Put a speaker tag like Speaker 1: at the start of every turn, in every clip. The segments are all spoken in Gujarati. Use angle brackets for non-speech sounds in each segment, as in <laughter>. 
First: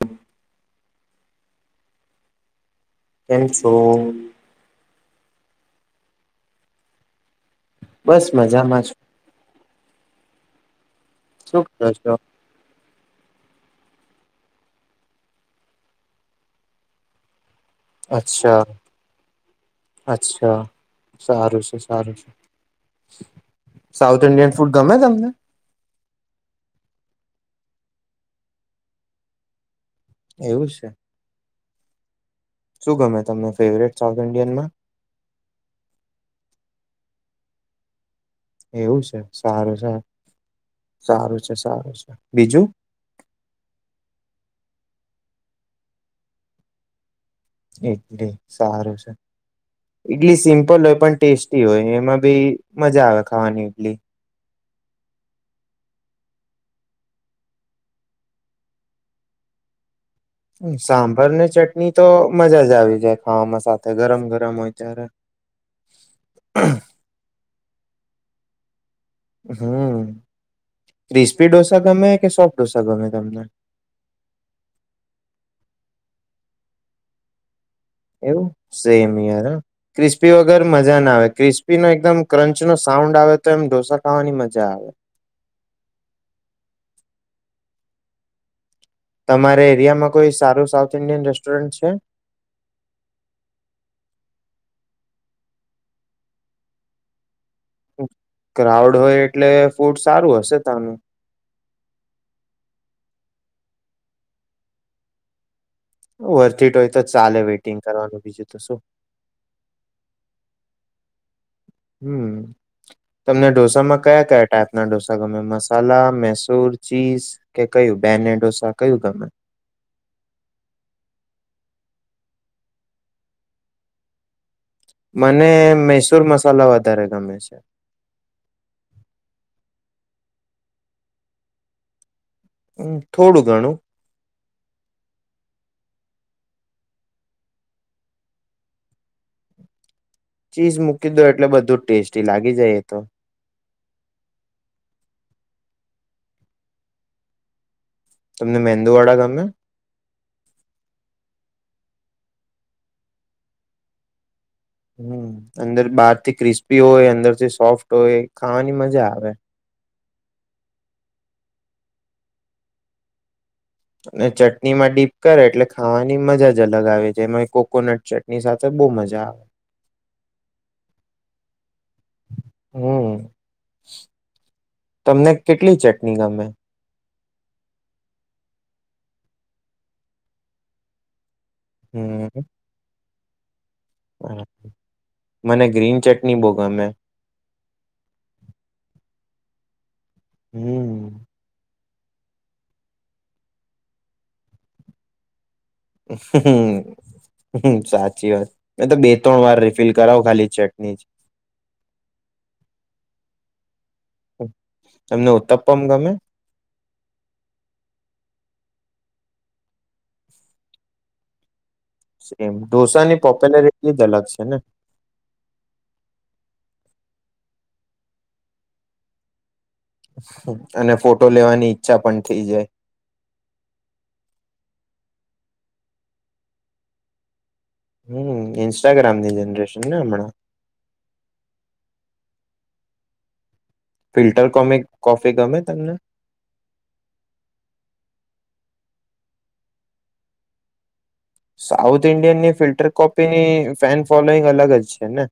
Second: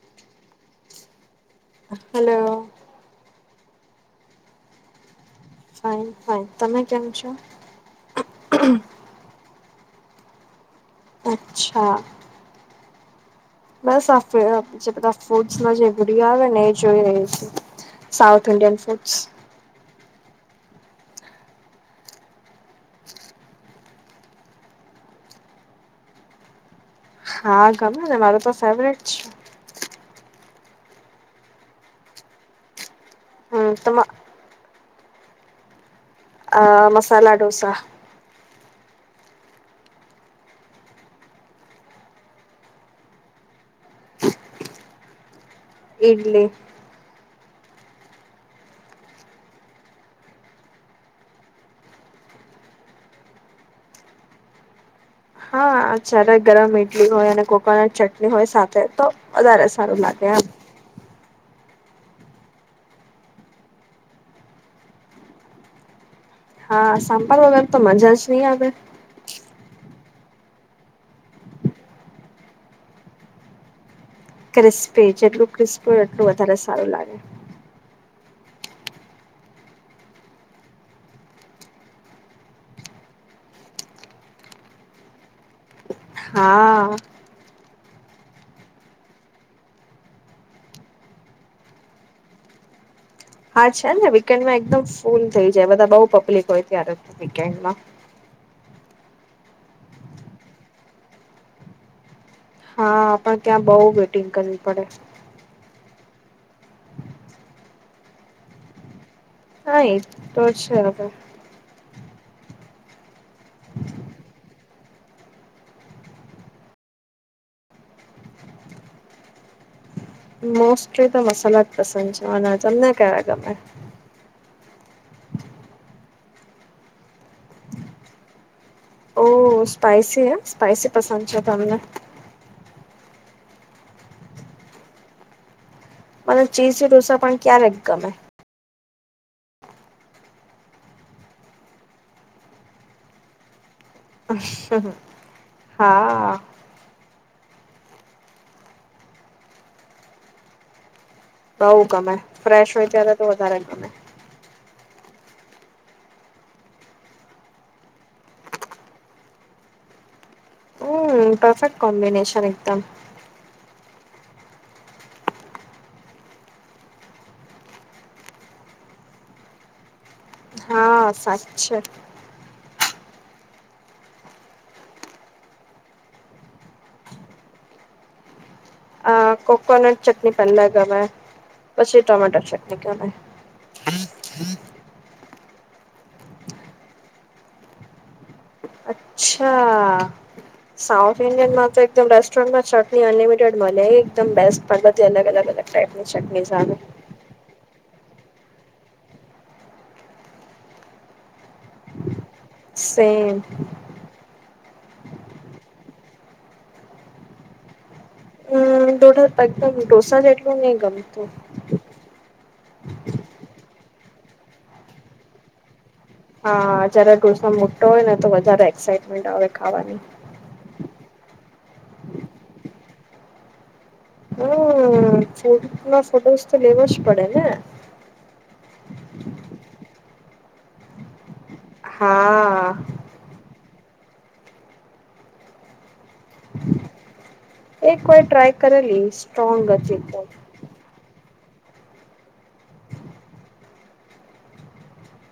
Speaker 1: હમ.
Speaker 2: હલો.
Speaker 1: તેમેમસોંગ
Speaker 2: ફ ફ તમે કેમ છો.
Speaker 1: બસ મજામાં છ. કરો
Speaker 2: અચ્છા.
Speaker 1: છો?
Speaker 2: બસ આ જે બધા ફૂડ જે ભુડિયા આવે ને એ જોઈ રહી છે. સાઉથ
Speaker 1: અચ્છા
Speaker 2: ન્ડિયન ફૂડસ
Speaker 1: અચ્છા સારું છે સારું છે સાઉથ ઇન્ડિયન ફૂડ ગમે તમને.
Speaker 2: હા, ગમે ને, મારું તો ફેવરેટ છે.
Speaker 1: એવું છે? શું ગમે? તમને
Speaker 2: હમ તો
Speaker 1: ફેવરેટ સાઉથ ઇન્ડિયનમાં?
Speaker 2: આ મસાલા ઢોસા.
Speaker 1: એવું છે, સારું ચાલો, સારું છે, સારું છે, બીજું?
Speaker 2: ઈડલી.
Speaker 1: ઈડલી, સારું છે, ઈડલી સિમ્પલ હોય પણ ટેસ્ટી હોય, એમાં બી મજા આવે ખાવાની ઈડલી.
Speaker 2: હા, જ્યારે ગરમ ઈડલી હોય અને કોકોનટ ચટણી હોય સાથે, તો વધારે સારું લાગે. એમ
Speaker 1: સામ ભાર ને ચટની તો મજા જ આવી જાય ખાવામાં સાથે, ગરમ ગરમ હોય ત્યારે.
Speaker 2: હા સાંભાર વગર તો મજા જ નહીં આવે.
Speaker 1: હમ્મ. ક્રિસ્પી ડોસા ગમે કે સોફ્ટ ડોસા ગમે તમને?
Speaker 2: ક્રિસ્પી, જેટલું ક્રિસ્પી હોય એટલું વધારે સારું લાગે.
Speaker 1: એવું? સેમ યાર હં, ક્રિસ્પી વગર મઝા ના આવે, ક્રિસ્પીનો એકદમ ક્રંચનો સાઉન્ડ આવે તો એમ ઢોસા ખાવાની મઝા આવે.
Speaker 2: હા.
Speaker 1: તમારા એરિયામાં કોઈ સારું સાઉથ ઈન્ડિયન રેસ્ટોરન્ટ છે?
Speaker 2: હા છે ને, વીકેન્ડમાં એકદમ ફૂલ થઈ જાય, બધા બહુ પબ્લિક હોય ત્યારે. <unintelligible> <unintelligible>
Speaker 1: ક્રાઉડ હોય એટલે ફૂડ સારું હશે તાંનું.
Speaker 2: હા, પણ ત્યાં બહુ વેટિંગ કરવી પડે છે.
Speaker 1: વર્થ ઈટ હોય તો ચાલે વેઇટિંગ કરવાનું બીજું તો શું?
Speaker 2: હા એ તો છે હવે.
Speaker 1: હમ્મ. તમને ઢોસામાં કયા કયા ટાઈપ ના ઢોસા ગમે, મસાલા, મૈસૂર, ચીઝ કે કયું બેને ઢોસા કયું ગમે?
Speaker 2: મોસ્ટલી તો મસાલા જ પસંદ છે, મને તમને કેવા ગમે?
Speaker 1: મને મૈસૂર મસાલા વધારે ગમે છે.
Speaker 2: ઓ સ્પાઈસી હં, સ્પાઈસી પસંદ છે તમને.
Speaker 1: હમ, થોડું ઘણું.
Speaker 2: મને ચીઝી ઢોસા પણ ક્યારેક ગમે.
Speaker 1: ચીઝ મૂકી દો એટલે બધું જ ટેસ્ટી લાગી જાય એ તો
Speaker 2: અંહંહ હા.
Speaker 1: તમને મેંદુવડા ગમે?
Speaker 2: બઉ ગમે, ફ્રેશ હોય ત્યારે તો વધારે ગમે.
Speaker 1: હમ, અંદર બહારથી ક્રિસ્પી હોય અંદરથી સોફ્ટ હોય ખાવાની મજા આવે.
Speaker 2: હમ્મ, પરફેક્ટ કોમ્બિનેશન એકદમ.
Speaker 1: અને ચટનીમાં ડીપ કરે એટલે ખાવાની મજા જ અલગ આવે જેમાં કોકોનટ ચટણી સાથે બો મજા આવે.
Speaker 2: હા સાચ્ચે.
Speaker 1: હમ, તમને કેટલી ચટણી ગમે?
Speaker 2: અં કોકોનટ ચટની પેલ્લા ગમે પછી ટમેટર
Speaker 1: હમ
Speaker 2: ચટની ગમે. <unintelligible>
Speaker 1: મને ગ્રીન ચટણી બોગમે.
Speaker 2: અચ્છા. સાઉથ ઇન્ડિયન માત્ર એકદમ રેસ્ટોરન્ટમાં ચટણી અનલિમિટેડ મળે એકદમ બેસ્ટ બધી અલગ અલગ અલગ ટાઈપ ની ચટનીઝ ચાલે
Speaker 1: હમ સાચી વાત એ તો બે ત્રણ વાર રિફિલ કરાવો ખાલી ચટણી.
Speaker 2: સેમ.
Speaker 1: એમને ઉતપ્પમ ગમે.
Speaker 2: મને થોડું <unintelligible> ઢોસા ને જેટલું ની ગમે.
Speaker 1: એમ ઢોસા ની પોપ્યુલરિટી જ અલગ છે ને.
Speaker 2: હા જયારે ઢોસા મુટો હોય ને તો વધારે એક્સાાઈટમેન્ટ આવે. ખાવાની.
Speaker 1: અને ફોટો લેવાની ઈચ્છા પણ થઈ જાય.
Speaker 2: હમ્મ <unintelligible> ફોટોઝ તો લેવાો જ પડે ને.
Speaker 1: હમ ઇન્સ્ટાગ્રામની જનરેશન ને હમણાં.
Speaker 2: હા.
Speaker 1: ફિલ્ટર કોમે કોફી ગમે તમને.
Speaker 2: એક વાર ટ્રાય કરલી સ્ટ્રાંગ હતી એટલે.
Speaker 1: સાઉથ ઈન્ડિયનની ફિલ્ટર કોપીની ફેન ફોલોઈંગ અલગ જ છે ને.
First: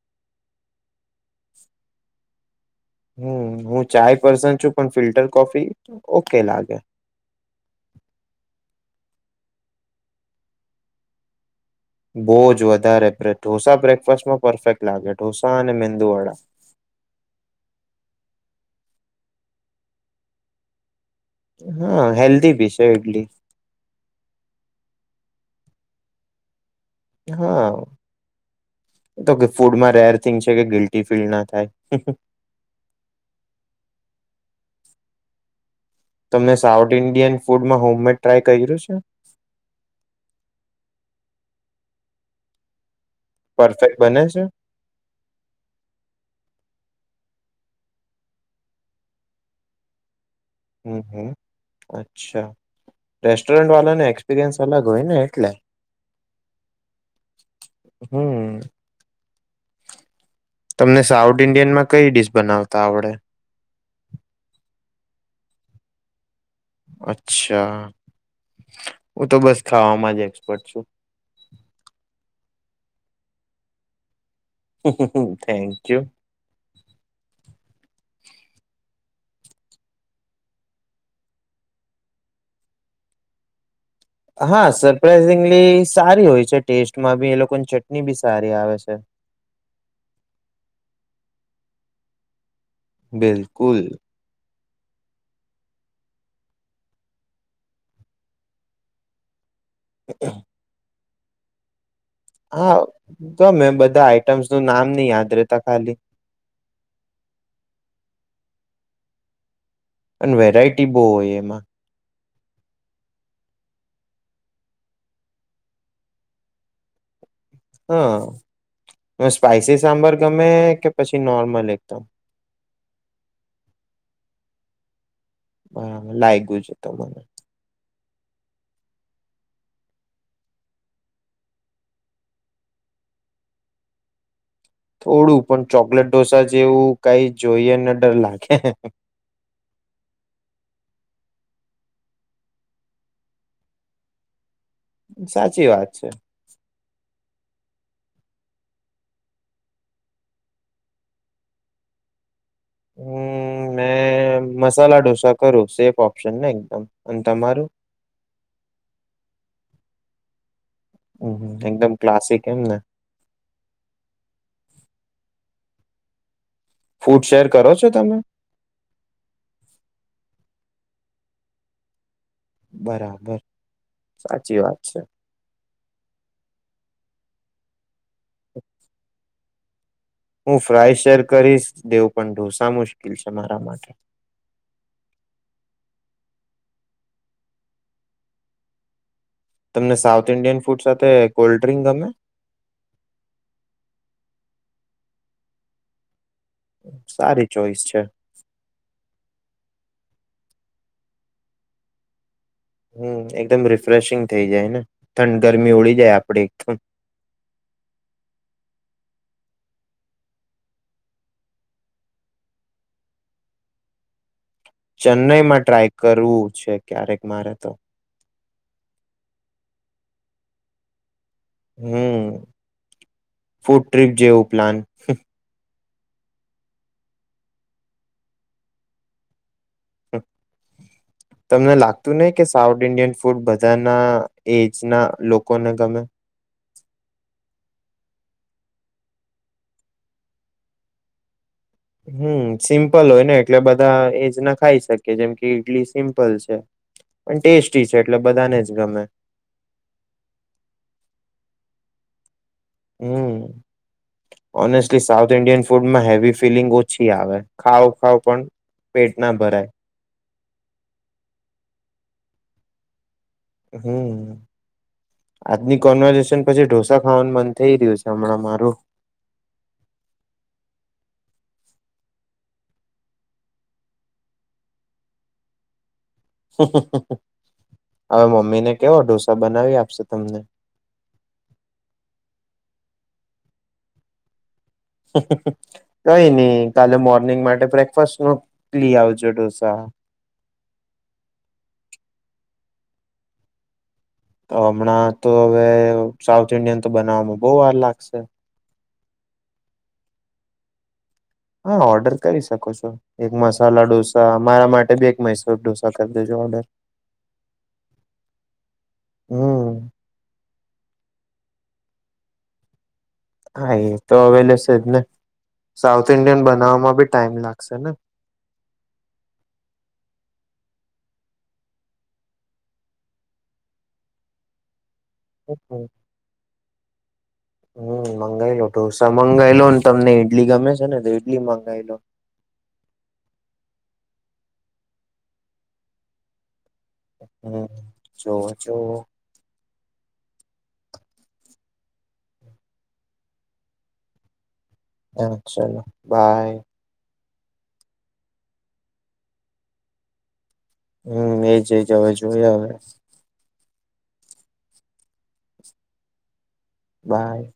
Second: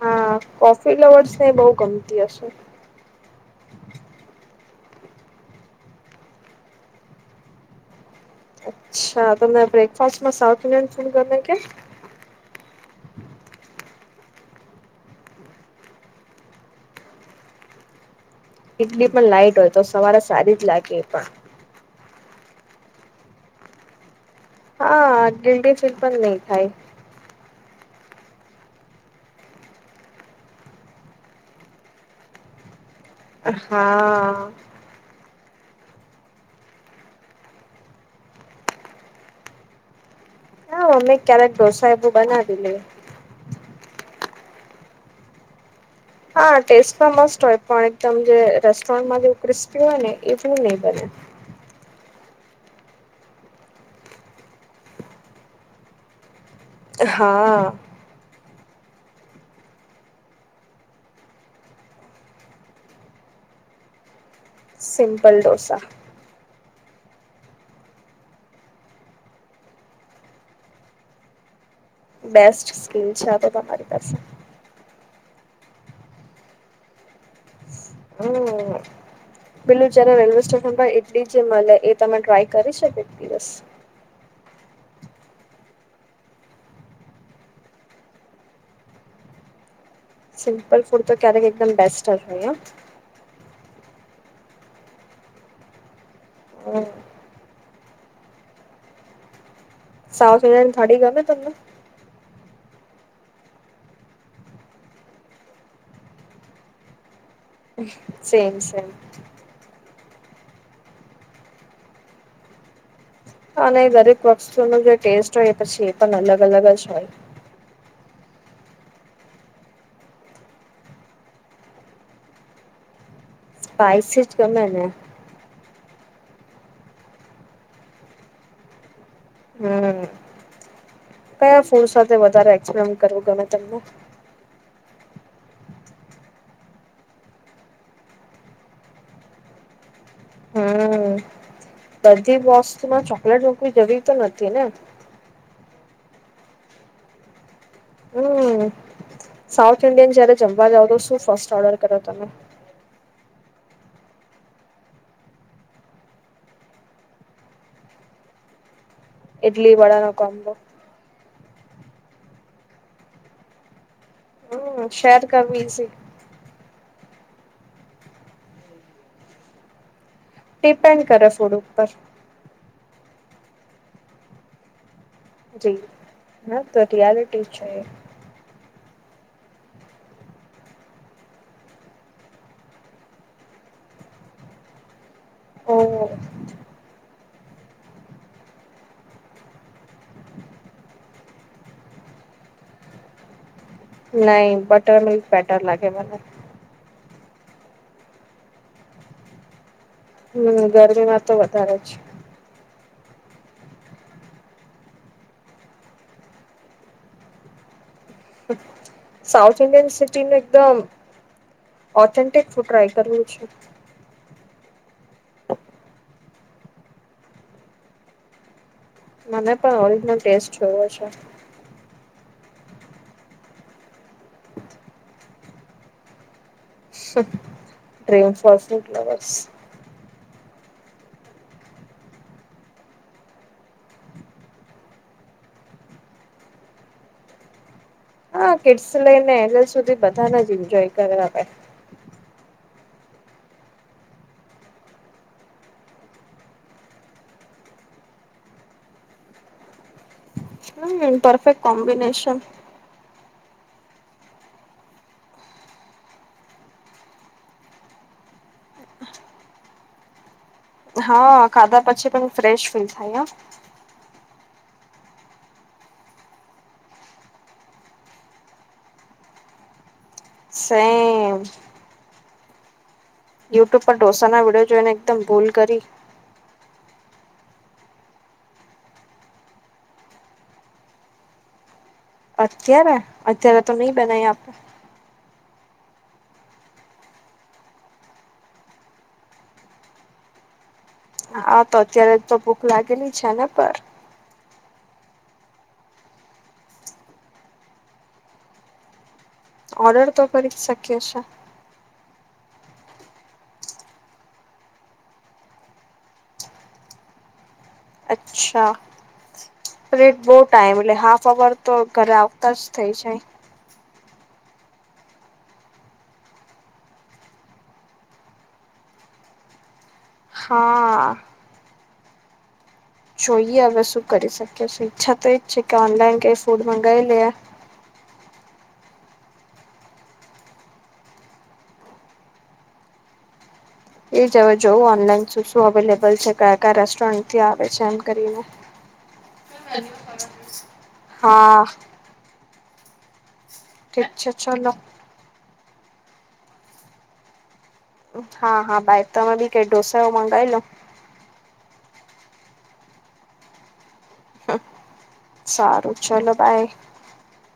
Speaker 2: હા કોફી લ્વર્સ ને બહુ ગમતી હશે.
Speaker 1: હમ હું ચાય પર્સ છું પણ ફિલ્ટર કોફી ઓકે લાગે.
Speaker 2: અચ્છા તને બ્રેકફાસ્ટમાં સાઉથ ઇન્ડિયન ફૂડ ગમે કે.
Speaker 1: બહુ જ વધારે ઢોસા બ્રેકફાસ્ટમાં પરફેક્ટ લાગે ઢોસા અને મેંદુવાળા.
Speaker 2: ટલી પણ લાઈટ હોય તો સવારે સારી જ લાગે એ પણ.
Speaker 1: હા હેલ્ધી ભી છે ઇડલી.
Speaker 2: હ ગિલડી ફીલ પણ નહી થાય.
Speaker 1: હા તો કે ફૂડમાં રેર થિંગ છે કે ગિલ્ટી ફીલ ના થાય.
Speaker 2: હા.
Speaker 1: તમે સાઉથ ઇન્ડિયન ફૂડમાં હોમમેડ ટ્રાય કર્યું છે.
Speaker 2: હા મમ્મી ક્યારેક ઢોસા એબું બનાવી લે.
Speaker 1: પરફેક્ટ બને. જ <unintelligible>
Speaker 2: હા ટેસ્ટ પણ મસ્ત હોય પણ એકદમ જે રેસ્ટોરન્ટમાં જેવું ક્રિસ્પી હોય ને. એજું નહી
Speaker 1: હમ
Speaker 2: બને.
Speaker 1: હમ અચ્છા રેસ્ટોરન્ટ વાળાને એક્સપિરિયન્સ અલગ હોય ને એટલે.
Speaker 2: હા
Speaker 1: હમ. તમને સાઉથ ઈન્ડિયનમાં કઈ િશ બનાવતા આવડે.
Speaker 2: સિમપલ ડોસા.
Speaker 1: અચ્છા હું તો બસ ખાવામાં જ એક્સપર્ટ છું.
Speaker 2: બેસ્ટ સ્કીન છે આ તો તમારી પાસે.
Speaker 1: હ થેન્ક યુ.
Speaker 2: હમ પેલું જારે રેલવે સ્ટેશન પર ઇડલી જે મળે એ તમે ટ્રાય કરી શકો દિવસ.
Speaker 1: હા સરપ્રાાઈઝિંગલી સારી હોય છે ટેસ્ટમાં બી એ લોકોની ચટણી બી સારી આવે છે.
Speaker 2: સિમ્પલ ફૂડ તો ક્યારેક એકદમ બેસ્ટ હશે.
Speaker 1: બિલકુલ.
Speaker 2: હ <unintelligible> સાવ થ થડી ગ. તને.
Speaker 1: હા તોમે બધા આઈટમ્સ નું નામ નહી યાદ રતા ખાલી.
Speaker 2: સમ છેેમ.
Speaker 1: અને વેરાયટી બહુ હોય એમાં.
Speaker 2: અને દરેક વસ્તુનો જે ટેસ્ટ હોય પછી એ પણ અલગ અલગ જ હોય.
Speaker 1: હા સ્પાઈસી સાંભાર ગમે કે પછી નોર્મલ એકદમ.
Speaker 2: સ્પાઈસીજ ગમે ને.
Speaker 1: બરાબર લાગ ગ્યું છે તો મને.
Speaker 2: હમ કયા ફૂડ સાથે વધારે એક્સપ્ન કરવું ગમે તમને.
Speaker 1: થોડું પણ ચોકલેટ ઢોસા જેવું કઈ જોઈએને ડર લાગે.
Speaker 2: હમ બધી વસ્તુમાં ચોકલેટ મૂકવી જવી તો નથી ને.
Speaker 1: સાચી વાત છે.
Speaker 2: હમ સાઉથ ઇન્ડિયન જયારે જમવા જાવ તો શું ફર્સ્ટ ઓર્ડર કરો તમે.
Speaker 1: હમ મે મસાલા ઢોસા કરું સેફ ઓપ્શન ને એકદમ અને તમારું.
Speaker 2: ઇડલી વડા ન કામબો.
Speaker 1: હમ એકદમ ક્લાસિક એમ ને.
Speaker 2: હમ શહેર કરવી છે.
Speaker 1: ફૂડ શેર કરો છો તમે.
Speaker 2: ડિપેન્ડ કરે ફૂડ ઉપર.
Speaker 1: બરાબર સાચી વાત છે.
Speaker 2: જી ના તો રિયાલિટી છે.
Speaker 1: હું ફ્રાય શેર કરીશ દેઉં પણ ઢોસા મુશ્કેલ છે મારા માટે.
Speaker 2: ઓ.
Speaker 1: તમને સાઉથ ઇન્ડિયન ફૂડ સાથે કોલ્ડ ડ્રિંક ગમે.
Speaker 2: નાહી બટર મિલ્ક બેટર લાગે મને.
Speaker 1: સારી ચોઈસ છે.
Speaker 2: હમ ગરમીમાં તો વધારે જ
Speaker 1: હમ એકદમ રિફ્રેશિંગ થઇ જાયને ઠંડ ગરમી ઓળી જાય આપડ એકદમ.
Speaker 2: સાઉથ ઇન્ડિયન સિટીનું એકદમ ઓથેન્ટિક ટ્રાય કરવું છે.
Speaker 1: ચેન્નઈમાં ટ્રાય કરવું. ક્યારેક મારે તો
Speaker 2: મને પણ ઓરિજનલ ટેસ્ટ જોયો છે.
Speaker 1: હમ ફૂડ ટ્રીપ જેવું પ્લાન
Speaker 2: ડ્રીમસ વસટ લવર્સ.
Speaker 1: તમને લાગતું નહ કે સાઉથ ઇન્ડિયન ફૂડ બધાના એજ ના લોકોને ગમે.
Speaker 2: હા કિડ્સ લઈને <unintelligible> સુધી બધાને જ એન્જોય કરાવે.
Speaker 1: હમ સિમ્પલ હોય ને એટલે બધા એજ ના ખાઈ શકીએ જેમ કે ઈડલી સિમ્પલ છે પણ ટેસ્ટી છે એટલે બધાને જ ગમે.
Speaker 2: હમ પરફેક્ટ કોમ્બિનેશન.
Speaker 1: હમ ઓનેસ્ટલી સાઉથ ઇન્ડિયન ફૂડમાં હેવી ફિલિંગ ઓછી આવે ખાવ ખાવ પણ પેટ ના ભરાય.
Speaker 2: હા ખાધા પછી પણ ફ્રેશ ફીલ થાય.
Speaker 1: હમ આજની કોન્વર્ઝેશન પછી ઢોસા ખાવાનું બંધ થઈ ગયું છે હમણાં મારું.
Speaker 2: સેમ. યુટ્યુબ પર ઢોસા ના વિડીયો જોઈને એકદમ ભૂલ કરી.
Speaker 1: હવે મમ્મીને કેવો ઢોસા બનાવી આપશે તમને.
Speaker 2: ક્યારે અત્યારે તો નહી બનાય આપે.
Speaker 1: કઈ નહી કાલે મોર્નિંગ માટે બ્રેકફાસ્ટ નલી આવજો ઢોસા.
Speaker 2: હા તો અત્યારે તો ભૂખ લાગેલી છે ને પર
Speaker 1: તો હમણાં તો હવે સાઉથ ઈન્ડિયન તો બનાવવામાં બહ વાર લાગશે.
Speaker 2: ઓર્ડર તો કરી શકીએ છે.
Speaker 1: હા ઓર્ડર કરી શકો છો એક મસાલા ઢોસા મારા માટે બે એક મૈસુર ઢોસા કરી દેજો ઓર્ડર.
Speaker 2: અચ્છા
Speaker 1: હમ
Speaker 2: બહ ટમટલે હાફર. તો ઘરે આવતા જ થઇ જાય.
Speaker 1: હા એ તો અવેલે છે જ ને સાઉથ ઇન્ડિયન બનાવવામાં બી ટાઈમ લાગશે ને.
Speaker 2: હા. જોઈએ હવે શું કરી શકીએ છે. અચ્છા તો છે કે ઓનલાઈન કઈ ફૂડ મંગાવાઈ લેયા.
Speaker 1: હમ મંગાઈ લો ઢોસા મંગાવાઈ લો ને તમને ઈડલી ગમે છે ને તો ઈડલી મંગાઈ લો.
Speaker 2: એ જ હવે જોવું ઓનલાઈન શું શું અવેલેબલ છે ક. રેસ્ટોરન્ટથી
Speaker 1: હમ
Speaker 2: આવે છે એમ કરીને.
Speaker 1: જોવો જોવો
Speaker 2: હા. ઠી છે ચાલો.
Speaker 1: હ ચાલો બાય.
Speaker 2: હા હા ભાઈ તોમે બી કઈ ઢોસા એવ મંગાવી લો.
Speaker 1: હમ એજ એજ હવે જોયા હવે.
Speaker 2: સારું ચલો બાય.
Speaker 1: બાય.